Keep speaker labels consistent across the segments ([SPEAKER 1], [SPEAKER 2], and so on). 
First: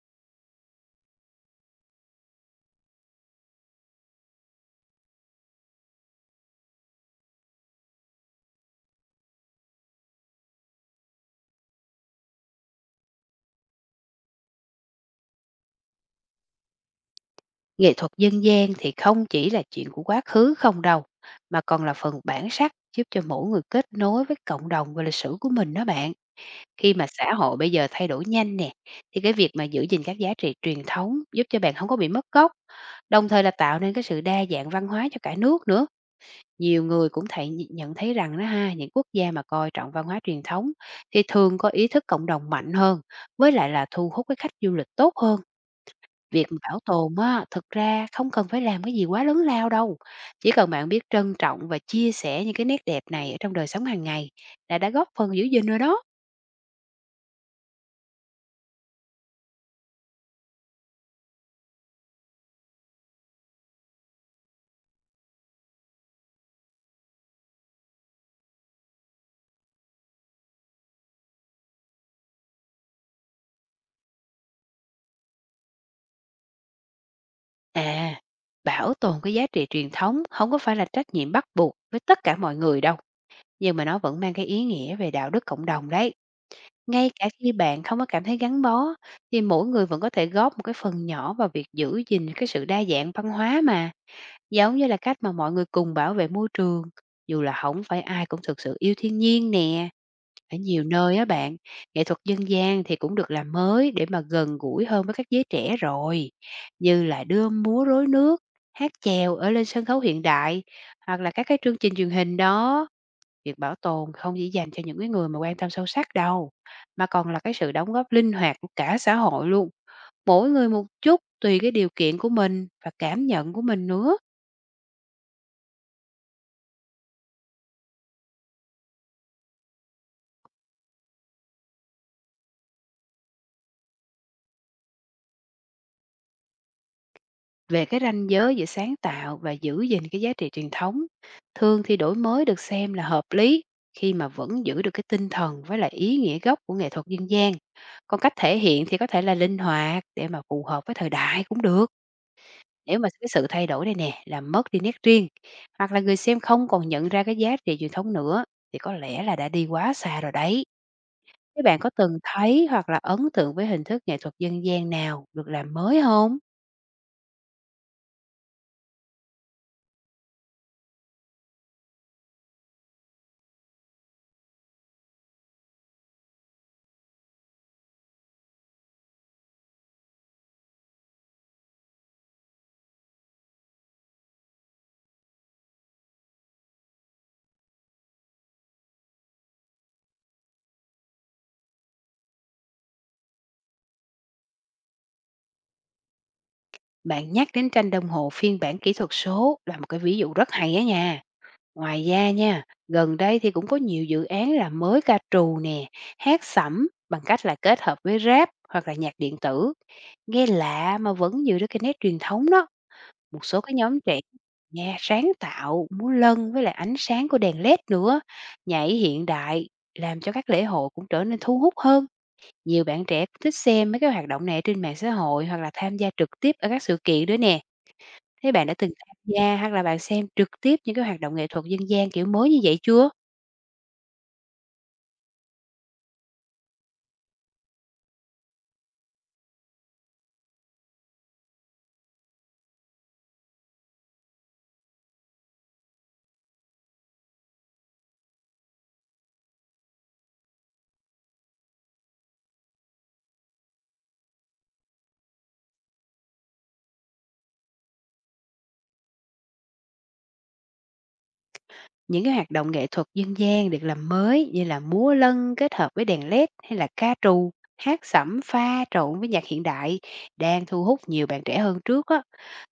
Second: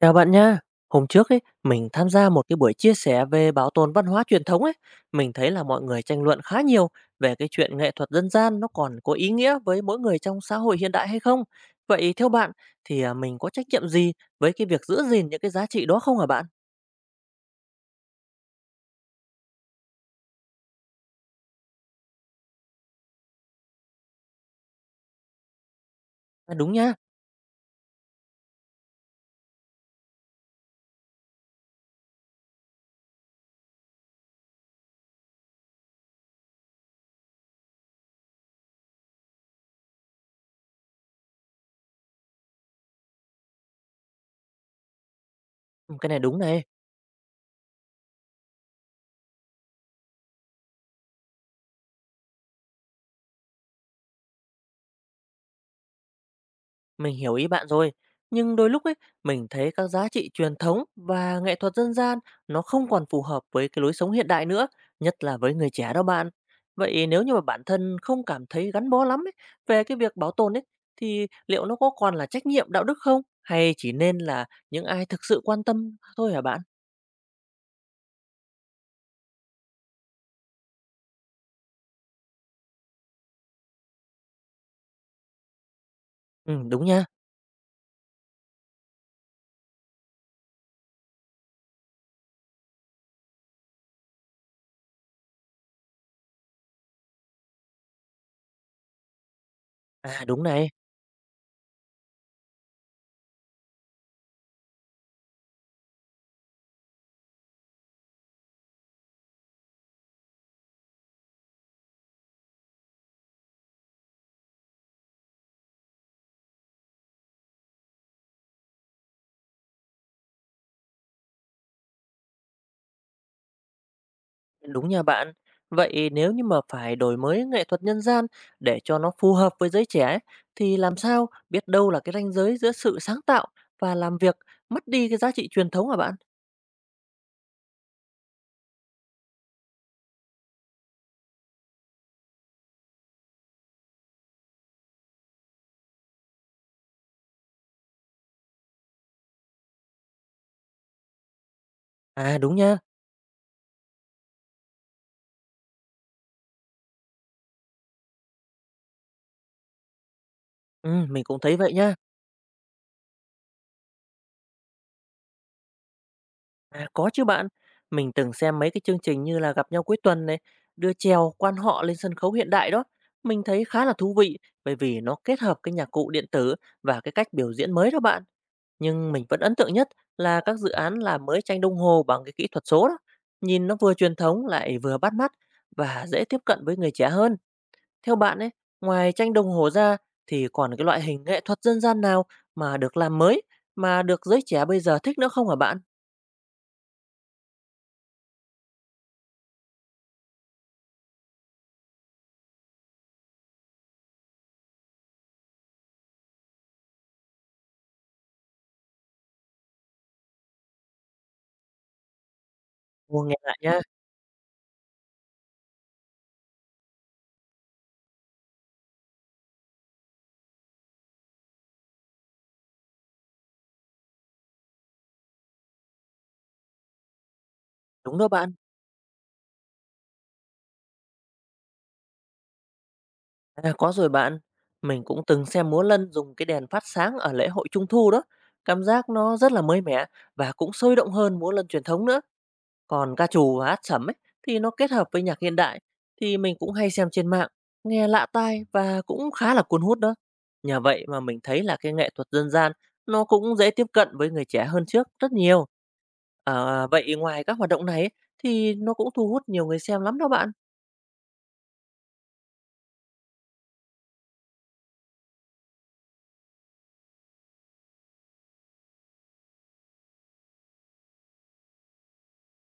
[SPEAKER 1] Chào bạn nha. Hôm trước ấy, mình tham gia một cái buổi chia sẻ về bảo tồn văn hóa truyền thống ấy, mình thấy là mọi người tranh luận khá nhiều về cái chuyện nghệ thuật dân gian nó còn có ý nghĩa với mỗi người trong xã hội hiện đại hay không. Vậy theo bạn thì mình có trách nhiệm gì với cái việc giữ gìn những cái giá trị đó không hả bạn?
[SPEAKER 2] Nghệ thuật dân gian thì không chỉ là chuyện của quá khứ không đâu, mà còn là phần bản sắc giúp cho mỗi người kết nối với cộng đồng và lịch sử của mình đó bạn.
[SPEAKER 1] À, đúng nha.
[SPEAKER 2] Khi mà xã hội bây giờ thay đổi nhanh nè, thì cái việc mà giữ gìn các giá trị truyền thống giúp cho bạn không có bị mất gốc, đồng thời là tạo nên cái sự đa dạng văn hóa cho cả nước nữa. Nhiều người cũng nhận thấy rằng đó ha, những quốc gia mà coi trọng văn hóa truyền thống thì thường có ý thức cộng đồng mạnh hơn, với lại là thu hút cái khách du lịch tốt hơn.
[SPEAKER 1] Ừ, cái này đúng
[SPEAKER 2] Việc
[SPEAKER 1] này.
[SPEAKER 2] bảo tồn á, thực ra không cần phải làm cái gì quá lớn lao đâu, chỉ cần bạn biết trân trọng và chia sẻ những cái nét đẹp này ở trong đời sống hàng ngày là đã góp phần giữ gìn rồi đó.
[SPEAKER 1] Mình hiểu ý bạn rồi, nhưng đôi lúc ấy mình thấy các giá trị truyền thống và nghệ thuật dân gian nó không còn phù hợp với cái lối sống hiện đại nữa, nhất là với người trẻ đó bạn. Vậy nếu như mà bản thân không cảm thấy gắn bó lắm ấy, về cái việc bảo tồn ấy thì liệu nó có còn là trách nhiệm đạo đức không hay chỉ nên là những ai thực sự quan tâm thôi hả bạn?
[SPEAKER 2] À, bảo tồn cái giá trị truyền thống không có phải là trách nhiệm bắt buộc với tất cả mọi người đâu, nhưng mà nó vẫn mang cái ý nghĩa về đạo đức cộng đồng đấy.
[SPEAKER 1] Ừ, đúng nha.
[SPEAKER 2] Ngay cả khi bạn không có cảm thấy gắn bó, thì mỗi người vẫn có thể góp một cái phần nhỏ vào việc giữ gìn cái sự đa dạng văn hóa mà. Giống như là cách mà mọi người cùng bảo vệ môi trường, dù là không phải ai cũng thực sự yêu thiên nhiên nè.
[SPEAKER 1] À, đúng
[SPEAKER 2] Ở
[SPEAKER 1] này.
[SPEAKER 2] nhiều nơi á bạn, nghệ thuật dân gian thì cũng được làm mới để mà gần gũi hơn với các giới trẻ rồi, như là đưa múa rối nước, hát chèo ở lên sân khấu hiện đại, hoặc là các cái chương trình truyền hình đó. Việc bảo tồn không chỉ dành cho những cái người mà quan tâm sâu sắc đâu, mà còn là cái sự đóng góp linh hoạt của cả xã hội luôn, mỗi người một chút tùy cái điều kiện của mình và cảm nhận của mình nữa.
[SPEAKER 1] Đúng nha bạn. Vậy nếu như mà phải đổi mới nghệ thuật nhân gian để cho nó phù hợp với giới trẻ thì làm sao biết đâu là cái ranh giới giữa sự sáng tạo và làm việc mất đi cái giá trị truyền thống hả bạn?
[SPEAKER 2] Về cái ranh giới giữa sáng tạo và giữ gìn cái giá trị truyền thống, thường thì đổi mới được xem là hợp lý khi mà vẫn giữ được cái tinh thần với lại ý nghĩa gốc của nghệ thuật dân gian. Còn cách thể hiện thì có thể là linh hoạt để mà phù hợp với thời đại cũng được.
[SPEAKER 1] À, đúng nha.
[SPEAKER 2] Nếu mà cái sự thay đổi này nè làm mất đi nét riêng, hoặc là người xem không còn nhận ra cái giá trị truyền thống nữa, thì có lẽ là đã đi quá xa rồi đấy.
[SPEAKER 1] Ừ, mình cũng thấy
[SPEAKER 2] Các
[SPEAKER 1] vậy
[SPEAKER 2] bạn có
[SPEAKER 1] nha.
[SPEAKER 2] từng thấy hoặc là ấn tượng với hình thức nghệ thuật dân gian nào được làm mới không?
[SPEAKER 1] À, có chứ bạn. Mình từng xem mấy cái chương trình như là Gặp nhau cuối tuần này, đưa chèo quan họ lên sân khấu hiện đại đó. Mình thấy khá là thú vị bởi vì nó kết hợp cái nhạc cụ điện tử và cái cách biểu diễn mới đó bạn. Nhưng mình vẫn ấn tượng nhất là các dự án làm mới tranh đồng hồ bằng cái kỹ thuật số đó. Nhìn nó vừa truyền thống lại vừa bắt mắt và dễ tiếp cận với người trẻ hơn. Theo bạn ấy, ngoài tranh đồng hồ ra thì còn cái loại hình nghệ thuật dân gian nào mà được làm mới mà được giới trẻ bây giờ thích nữa không hả bạn?
[SPEAKER 2] Bạn nhắc đến tranh đồng hồ phiên bản kỹ thuật số là một cái ví dụ rất hay á nha. Ngoài ra nha, gần đây thì cũng có nhiều dự án là mới ca trù nè, hát sẩm bằng cách là kết hợp với rap hoặc là nhạc điện tử. Nghe lạ mà vẫn giữ được cái nét truyền thống đó.
[SPEAKER 1] Ồ, nghe
[SPEAKER 2] Một
[SPEAKER 1] lại
[SPEAKER 2] số cái
[SPEAKER 1] nha.
[SPEAKER 2] nhóm trẻ nghe sáng tạo, múa lân với lại ánh sáng của đèn LED nữa, nhảy hiện đại, làm cho các lễ hội cũng trở nên thu hút hơn. Nhiều bạn trẻ cũng thích xem mấy cái hoạt động này trên mạng xã hội hoặc là tham gia trực tiếp ở các sự kiện nữa nè.
[SPEAKER 1] Đúng đó bạn.
[SPEAKER 2] Thế bạn đã từng tham gia hoặc là bạn xem trực tiếp những cái hoạt động nghệ thuật dân gian kiểu mới như vậy chưa?
[SPEAKER 1] À, có rồi bạn. Mình cũng từng xem múa lân dùng cái đèn phát sáng ở lễ hội Trung thu đó. Cảm giác nó rất là mới mẻ và cũng sôi động hơn múa lân truyền thống nữa. Còn ca trù và hát sẩm ấy thì nó kết hợp với nhạc hiện đại thì mình cũng hay xem trên mạng, nghe lạ tai và cũng khá là cuốn hút đó. Nhờ vậy mà mình thấy là cái nghệ thuật dân gian nó cũng dễ tiếp cận với người trẻ hơn trước rất nhiều. À, vậy ngoài các hoạt động này ấy, thì nó cũng thu hút nhiều người xem lắm đó bạn.
[SPEAKER 2] Những cái hoạt động nghệ thuật dân gian được làm mới như là múa lân kết hợp với đèn LED, hay là ca trù, hát sẩm pha trộn với nhạc hiện đại, đang thu hút nhiều bạn trẻ hơn trước á.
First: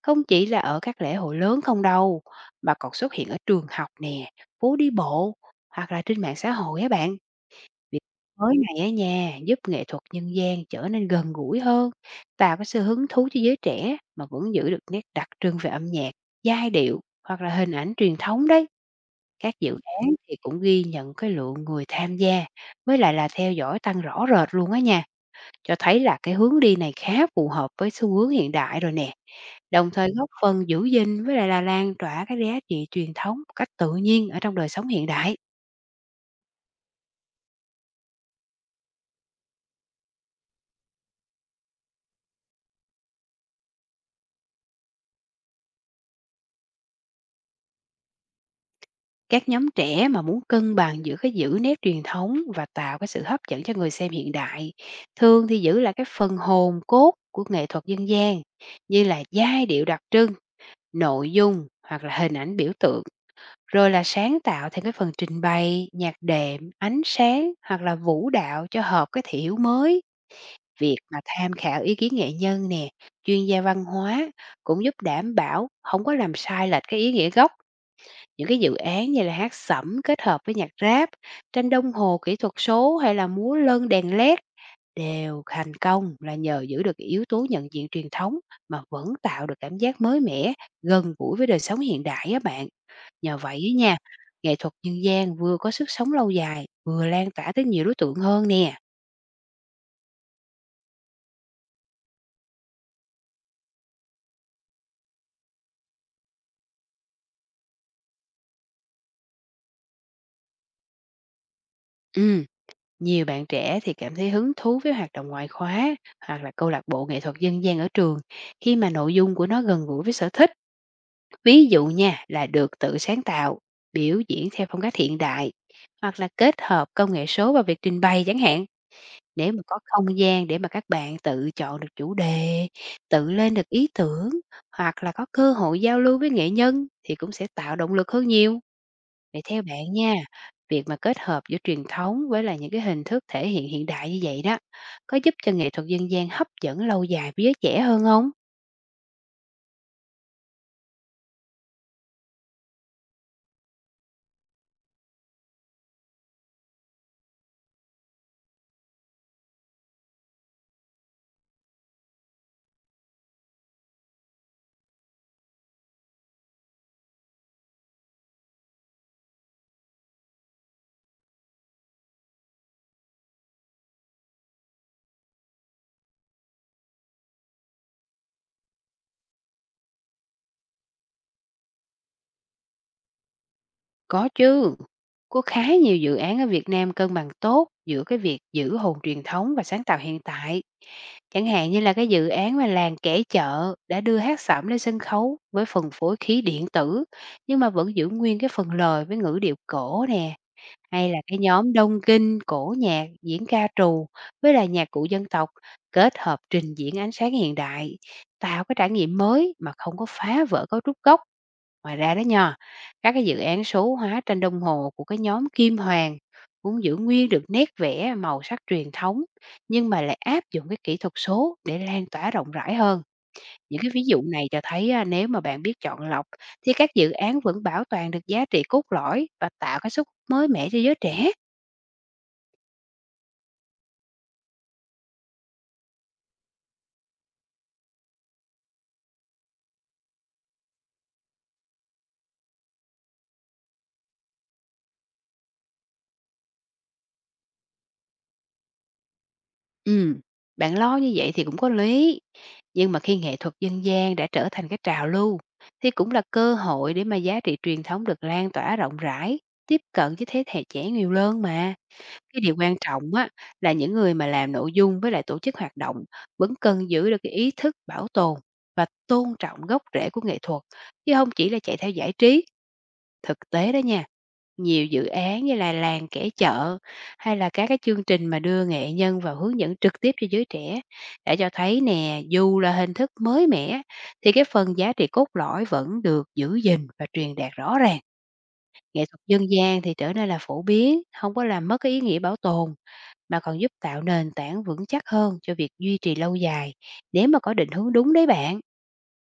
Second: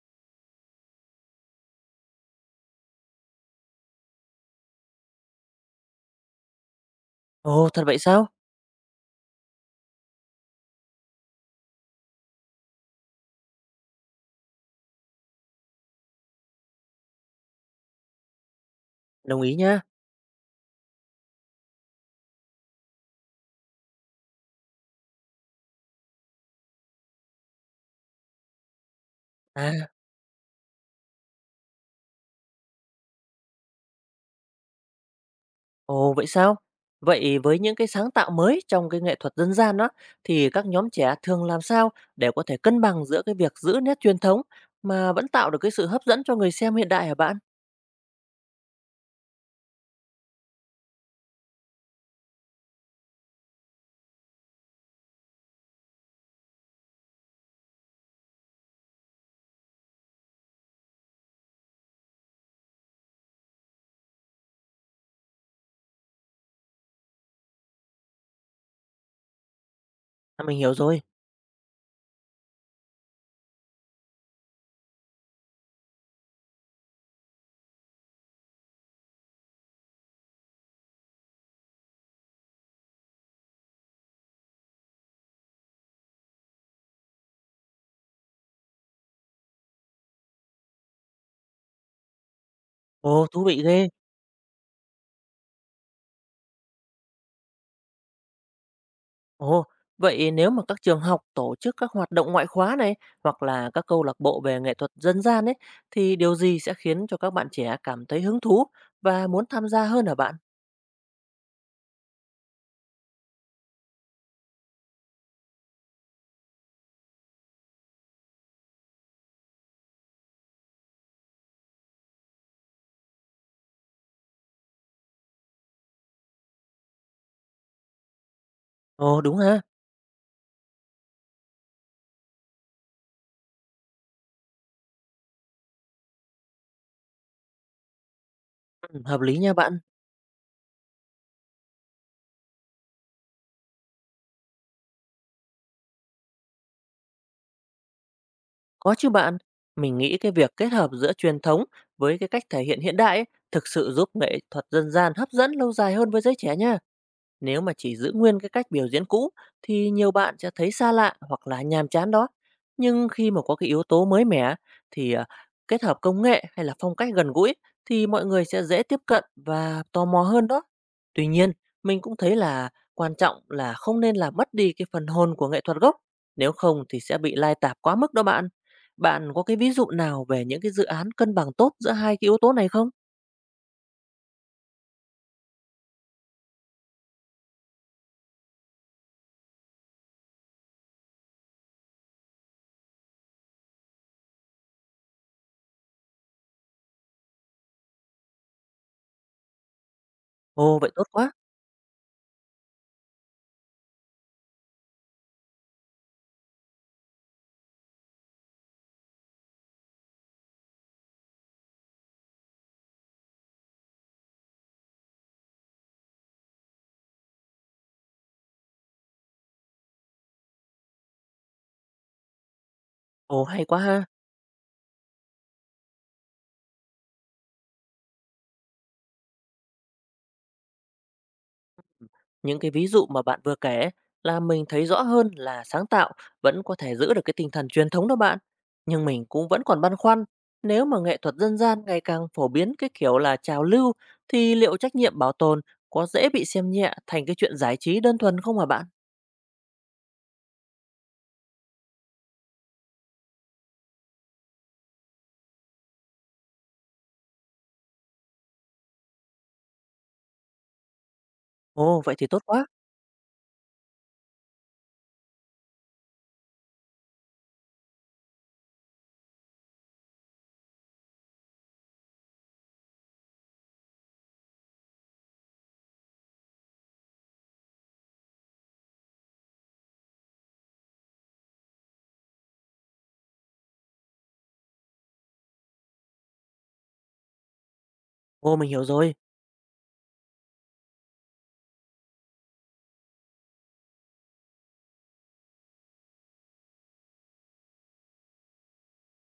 [SPEAKER 2] Không chỉ là ở các lễ hội lớn không đâu, mà còn xuất hiện ở trường học nè, phố đi bộ, hoặc là trên mạng xã hội á bạn.
[SPEAKER 1] Ồ, thật vậy
[SPEAKER 2] Việc
[SPEAKER 1] sao?
[SPEAKER 2] mới này á nha, giúp nghệ thuật nhân gian trở nên gần gũi hơn, tạo cái sự hứng thú cho giới trẻ mà vẫn giữ được nét đặc trưng về âm nhạc, giai điệu, hoặc là hình ảnh truyền thống đấy.
[SPEAKER 1] Đồng ý
[SPEAKER 2] Các dự
[SPEAKER 1] nha.
[SPEAKER 2] án thì cũng ghi nhận cái lượng người tham gia với lại là theo dõi tăng rõ rệt luôn á nha, cho thấy là cái hướng đi này khá phù hợp với xu hướng hiện đại rồi nè.
[SPEAKER 1] À,
[SPEAKER 2] Đồng thời góp phần giữ gìn với lại là lan tỏa cái giá trị truyền thống một cách tự nhiên ở trong đời sống hiện đại.
[SPEAKER 1] Ồ, vậy sao? Vậy với những cái sáng tạo mới trong cái nghệ thuật dân gian đó thì các nhóm trẻ thường làm sao để có thể cân bằng giữa cái việc giữ nét truyền thống mà vẫn tạo được cái sự hấp dẫn cho người xem hiện đại hả bạn?
[SPEAKER 2] Các nhóm trẻ mà muốn cân bằng giữa cái giữ nét truyền thống và tạo cái sự hấp dẫn cho người xem hiện đại, thường thì giữ lại cái phần hồn cốt của nghệ thuật dân gian như là giai điệu đặc trưng, nội dung hoặc là hình ảnh biểu tượng, rồi là sáng tạo thêm cái phần trình bày, nhạc đệm, ánh sáng hoặc là vũ đạo cho hợp cái thị hiếu mới.
[SPEAKER 1] À, mình hiểu
[SPEAKER 2] Việc
[SPEAKER 1] rồi.
[SPEAKER 2] mà tham khảo ý kiến nghệ nhân nè, chuyên gia văn hóa cũng giúp đảm bảo không có làm sai lệch cái ý nghĩa gốc. Những cái dự án như là hát sẩm kết hợp với nhạc rap, tranh đồng hồ kỹ thuật số, hay là múa lân đèn LED đều thành công là nhờ giữ được yếu tố nhận diện truyền thống mà vẫn tạo được cảm giác mới mẻ, gần gũi với đời sống hiện đại á bạn.
[SPEAKER 1] Ồ,
[SPEAKER 2] Nhờ
[SPEAKER 1] thú
[SPEAKER 2] vậy
[SPEAKER 1] vị
[SPEAKER 2] á
[SPEAKER 1] ghê.
[SPEAKER 2] nha, nghệ thuật dân gian vừa có sức sống lâu dài, vừa lan tỏa tới nhiều đối tượng hơn nè.
[SPEAKER 1] Ồ, vậy nếu mà các trường học tổ chức các hoạt động ngoại khóa này hoặc là các câu lạc bộ về nghệ thuật dân gian ấy thì điều gì sẽ khiến cho các bạn trẻ cảm thấy hứng thú và muốn tham gia hơn hả bạn?
[SPEAKER 2] Ừ, nhiều bạn trẻ thì cảm thấy hứng thú với hoạt động ngoại khóa hoặc là câu lạc bộ nghệ thuật dân gian ở trường khi mà nội dung của nó gần gũi với sở thích. Ví dụ nha, là được tự sáng tạo, biểu diễn theo phong cách hiện đại hoặc là kết hợp công nghệ số vào việc trình bày chẳng hạn.
[SPEAKER 1] Ồ, đúng
[SPEAKER 2] Để
[SPEAKER 1] ha.
[SPEAKER 2] mà có không gian để mà các bạn tự chọn được chủ đề, tự lên được ý tưởng, hoặc là có cơ hội giao lưu với nghệ nhân thì cũng sẽ tạo động lực hơn nhiều.
[SPEAKER 1] Ừ, hợp lý
[SPEAKER 2] Vậy
[SPEAKER 1] nha
[SPEAKER 2] theo
[SPEAKER 1] bạn.
[SPEAKER 2] bạn nha, việc mà kết hợp giữa truyền thống với là những cái hình thức thể hiện hiện đại như vậy đó, có giúp cho nghệ thuật dân gian hấp dẫn lâu dài với giới trẻ hơn không?
[SPEAKER 1] Có chứ bạn, mình nghĩ cái việc kết hợp giữa truyền thống với cái cách thể hiện hiện đại ấy, thực sự giúp nghệ thuật dân gian hấp dẫn lâu dài hơn với giới trẻ nha. Nếu mà chỉ giữ nguyên cái cách biểu diễn cũ thì nhiều bạn sẽ thấy xa lạ hoặc là nhàm chán đó. Nhưng khi mà có cái yếu tố mới mẻ thì kết hợp công nghệ hay là phong cách gần gũi thì mọi người sẽ dễ tiếp cận và tò mò hơn đó. Tuy nhiên, mình cũng thấy là quan trọng là không nên làm mất đi cái phần hồn của nghệ thuật gốc, nếu không thì sẽ bị lai tạp quá mức đó bạn. Bạn có cái ví dụ nào về những cái dự án cân bằng tốt giữa hai cái yếu tố này không?
[SPEAKER 2] Có chứ, có khá nhiều dự án ở Việt Nam cân bằng tốt giữa cái việc giữ hồn truyền thống và sáng tạo hiện tại. Chẳng hạn như là cái dự án mà làng kẻ chợ đã đưa hát sẩm lên sân khấu với phần phối khí điện tử, nhưng mà vẫn giữ nguyên cái phần lời với ngữ điệu cổ nè.
[SPEAKER 1] Ồ, vậy tốt
[SPEAKER 2] Hay là
[SPEAKER 1] quá.
[SPEAKER 2] cái nhóm Đông Kinh, cổ nhạc, diễn ca trù với là nhạc cụ dân tộc, kết hợp trình diễn ánh sáng hiện đại, tạo cái trải nghiệm mới mà không có phá vỡ cấu trúc gốc. Ngoài ra đó nha, các cái dự án số hóa tranh đồng hồ của cái nhóm Kim Hoàng cũng giữ nguyên được nét vẽ màu sắc truyền thống, nhưng mà lại áp dụng cái kỹ thuật số để lan tỏa rộng rãi hơn.
[SPEAKER 1] Ồ, hay quá
[SPEAKER 2] Những cái ví
[SPEAKER 1] ha.
[SPEAKER 2] dụ này cho thấy à, nếu mà bạn biết chọn lọc thì các dự án vẫn bảo toàn được giá trị cốt lõi và tạo cái sức mới mẻ cho giới trẻ.
[SPEAKER 1] Những cái ví dụ mà bạn vừa kể là mình thấy rõ hơn là sáng tạo vẫn có thể giữ được cái tinh thần truyền thống đó bạn. Nhưng mình cũng vẫn còn băn khoăn, nếu mà nghệ thuật dân gian ngày càng phổ biến cái kiểu là trào lưu thì liệu trách nhiệm bảo tồn có dễ bị xem nhẹ thành cái chuyện giải trí đơn thuần không hả bạn?
[SPEAKER 2] Ừm, bạn lo như vậy thì cũng có lý. Nhưng mà khi nghệ thuật dân gian đã trở thành cái trào lưu thì cũng là cơ hội để mà giá trị truyền thống được lan tỏa rộng rãi, tiếp cận với thế hệ trẻ nhiều hơn mà.
[SPEAKER 1] Ồ, vậy thì
[SPEAKER 2] Cái
[SPEAKER 1] tốt
[SPEAKER 2] điều
[SPEAKER 1] quá.
[SPEAKER 2] quan trọng á, là những người mà làm nội dung với lại tổ chức hoạt động vẫn cần giữ được cái ý thức bảo tồn và tôn trọng gốc rễ của nghệ thuật, chứ không chỉ là chạy theo giải trí. Thực tế đó nha, nhiều dự án như là làng kẻ chợ, hay là các cái chương trình mà đưa nghệ nhân vào hướng dẫn trực tiếp cho giới trẻ đã cho thấy nè, dù là hình thức mới mẻ thì cái phần giá trị cốt lõi vẫn được giữ gìn và truyền đạt rõ ràng.
[SPEAKER 1] Ồ, mình hiểu
[SPEAKER 2] Nghệ
[SPEAKER 1] rồi.
[SPEAKER 2] thuật dân gian thì trở nên là phổ biến, không có làm mất cái ý nghĩa bảo tồn mà còn giúp tạo nền tảng vững chắc hơn cho việc duy trì lâu dài nếu mà có định hướng đúng đấy bạn.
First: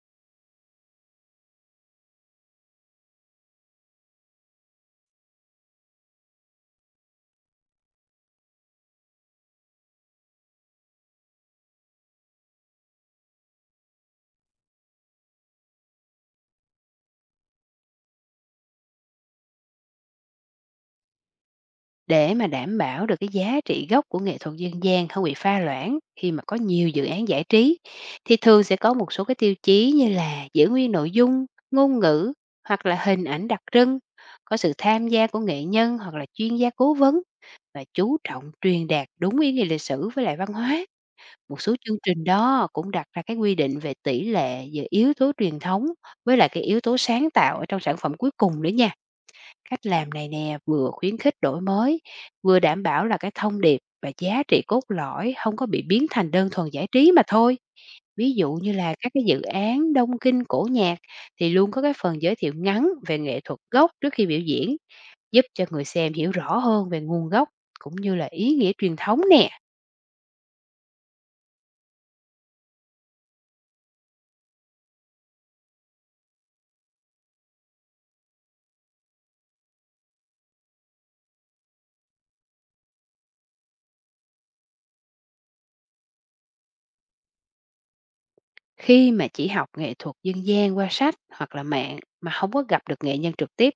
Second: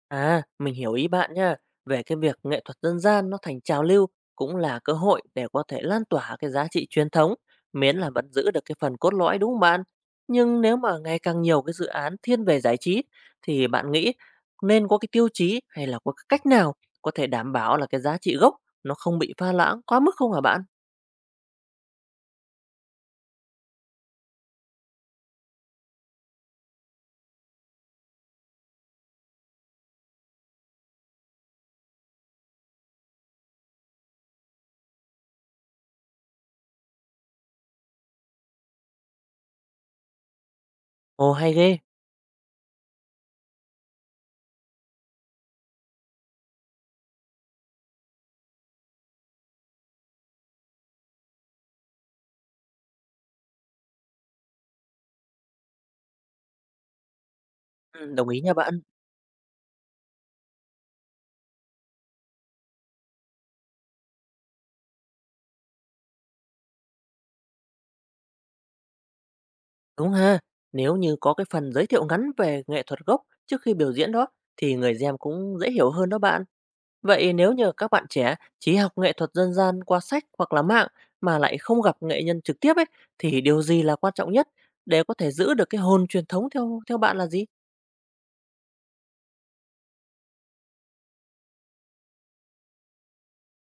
[SPEAKER 1] À, mình hiểu ý bạn nha. Về cái việc nghệ thuật dân gian nó thành trào lưu cũng là cơ hội để có thể lan tỏa cái giá trị truyền thống, miễn là vẫn giữ được cái phần cốt lõi đúng không bạn? Nhưng nếu mà ngày càng nhiều cái dự án thiên về giải trí thì bạn nghĩ nên có cái tiêu chí hay là có cái cách nào có thể đảm bảo là cái giá trị gốc nó không bị pha loãng quá mức không hả bạn?
[SPEAKER 2] Để mà đảm bảo được cái giá trị gốc của nghệ thuật dân gian không bị pha loãng khi mà có nhiều dự án giải trí, thì thường sẽ có một số cái tiêu chí như là giữ nguyên nội dung, ngôn ngữ hoặc là hình ảnh đặc trưng, có sự tham gia của nghệ nhân hoặc là chuyên gia cố vấn, và chú trọng truyền đạt đúng ý nghĩa lịch sử với lại văn hóa.
[SPEAKER 1] Ồ, hay
[SPEAKER 2] Một số
[SPEAKER 1] ghê.
[SPEAKER 2] chương trình đó cũng đặt ra cái quy định về tỷ lệ giữa yếu tố truyền thống với lại cái yếu tố sáng tạo ở trong sản phẩm cuối cùng nữa nha. Cách làm này nè vừa khuyến khích đổi mới, vừa đảm bảo là cái thông điệp và giá trị cốt lõi không có bị biến thành đơn thuần giải trí mà thôi.
[SPEAKER 1] Ừ, đồng
[SPEAKER 2] Ví
[SPEAKER 1] ý nha
[SPEAKER 2] dụ như
[SPEAKER 1] bạn.
[SPEAKER 2] là các cái dự án đông kinh cổ nhạc thì luôn có cái phần giới thiệu ngắn về nghệ thuật gốc trước khi biểu diễn, giúp cho người xem hiểu rõ hơn về nguồn gốc cũng như là ý nghĩa truyền thống nè.
[SPEAKER 1] Đúng ha. Nếu như có cái phần giới thiệu ngắn về nghệ thuật gốc trước khi biểu diễn đó thì người xem cũng dễ hiểu hơn đó bạn. Vậy nếu như các bạn trẻ chỉ học nghệ thuật dân gian qua sách hoặc là mạng mà lại không gặp nghệ nhân trực tiếp ấy thì điều gì là quan trọng nhất để có thể giữ được cái hồn truyền thống theo theo bạn là gì?
[SPEAKER 2] Khi mà chỉ học nghệ thuật dân gian qua sách hoặc là mạng mà không có gặp được nghệ nhân trực tiếp,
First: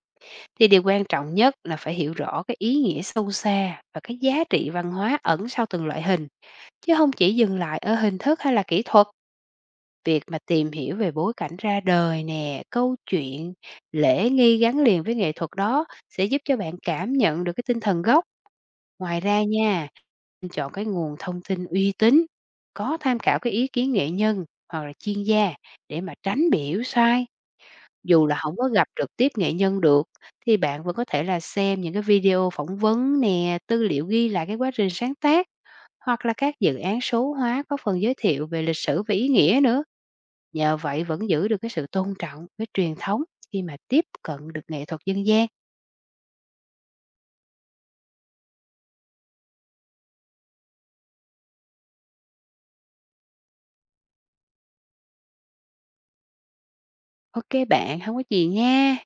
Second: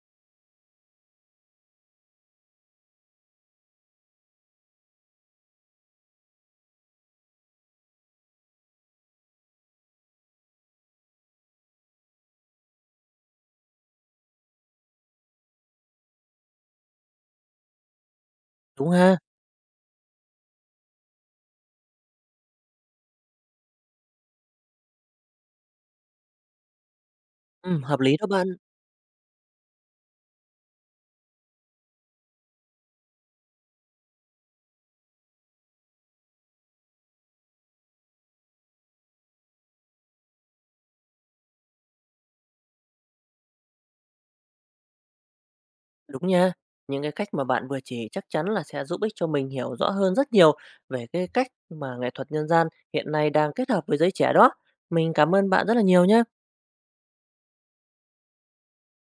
[SPEAKER 2] thì điều quan trọng nhất là phải hiểu rõ cái ý nghĩa sâu xa và cái giá trị văn hóa ẩn sau từng loại hình, chứ không chỉ dừng lại ở hình thức hay là kỹ thuật. Việc mà tìm hiểu về bối cảnh ra đời nè, câu chuyện, lễ nghi gắn liền với nghệ thuật đó sẽ giúp cho bạn cảm nhận được cái tinh thần gốc.
[SPEAKER 1] Đúng ha?
[SPEAKER 2] Ngoài ra nha, nên chọn cái nguồn thông tin uy tín, có tham khảo cái ý kiến nghệ nhân hoặc là chuyên gia để mà tránh bị hiểu sai.
[SPEAKER 1] Ừ, hợp lý đó
[SPEAKER 2] Dù là
[SPEAKER 1] bạn.
[SPEAKER 2] không có gặp trực tiếp nghệ nhân được, thì bạn vẫn có thể là xem những cái video phỏng vấn nè, tư liệu ghi lại cái quá trình sáng tác, hoặc là các dự án số hóa có phần giới thiệu về lịch sử và ý nghĩa nữa. Nhờ vậy vẫn giữ được cái sự tôn trọng với truyền thống khi mà tiếp cận được nghệ thuật dân gian.
[SPEAKER 1] Đúng nha. Những cái cách mà bạn vừa chỉ chắc chắn là sẽ giúp ích cho mình hiểu rõ hơn rất nhiều về cái cách mà nghệ thuật nhân gian hiện nay đang kết hợp với giới trẻ đó. Mình cảm ơn bạn rất là nhiều nhé.
[SPEAKER 2] OK bạn, không có gì nha.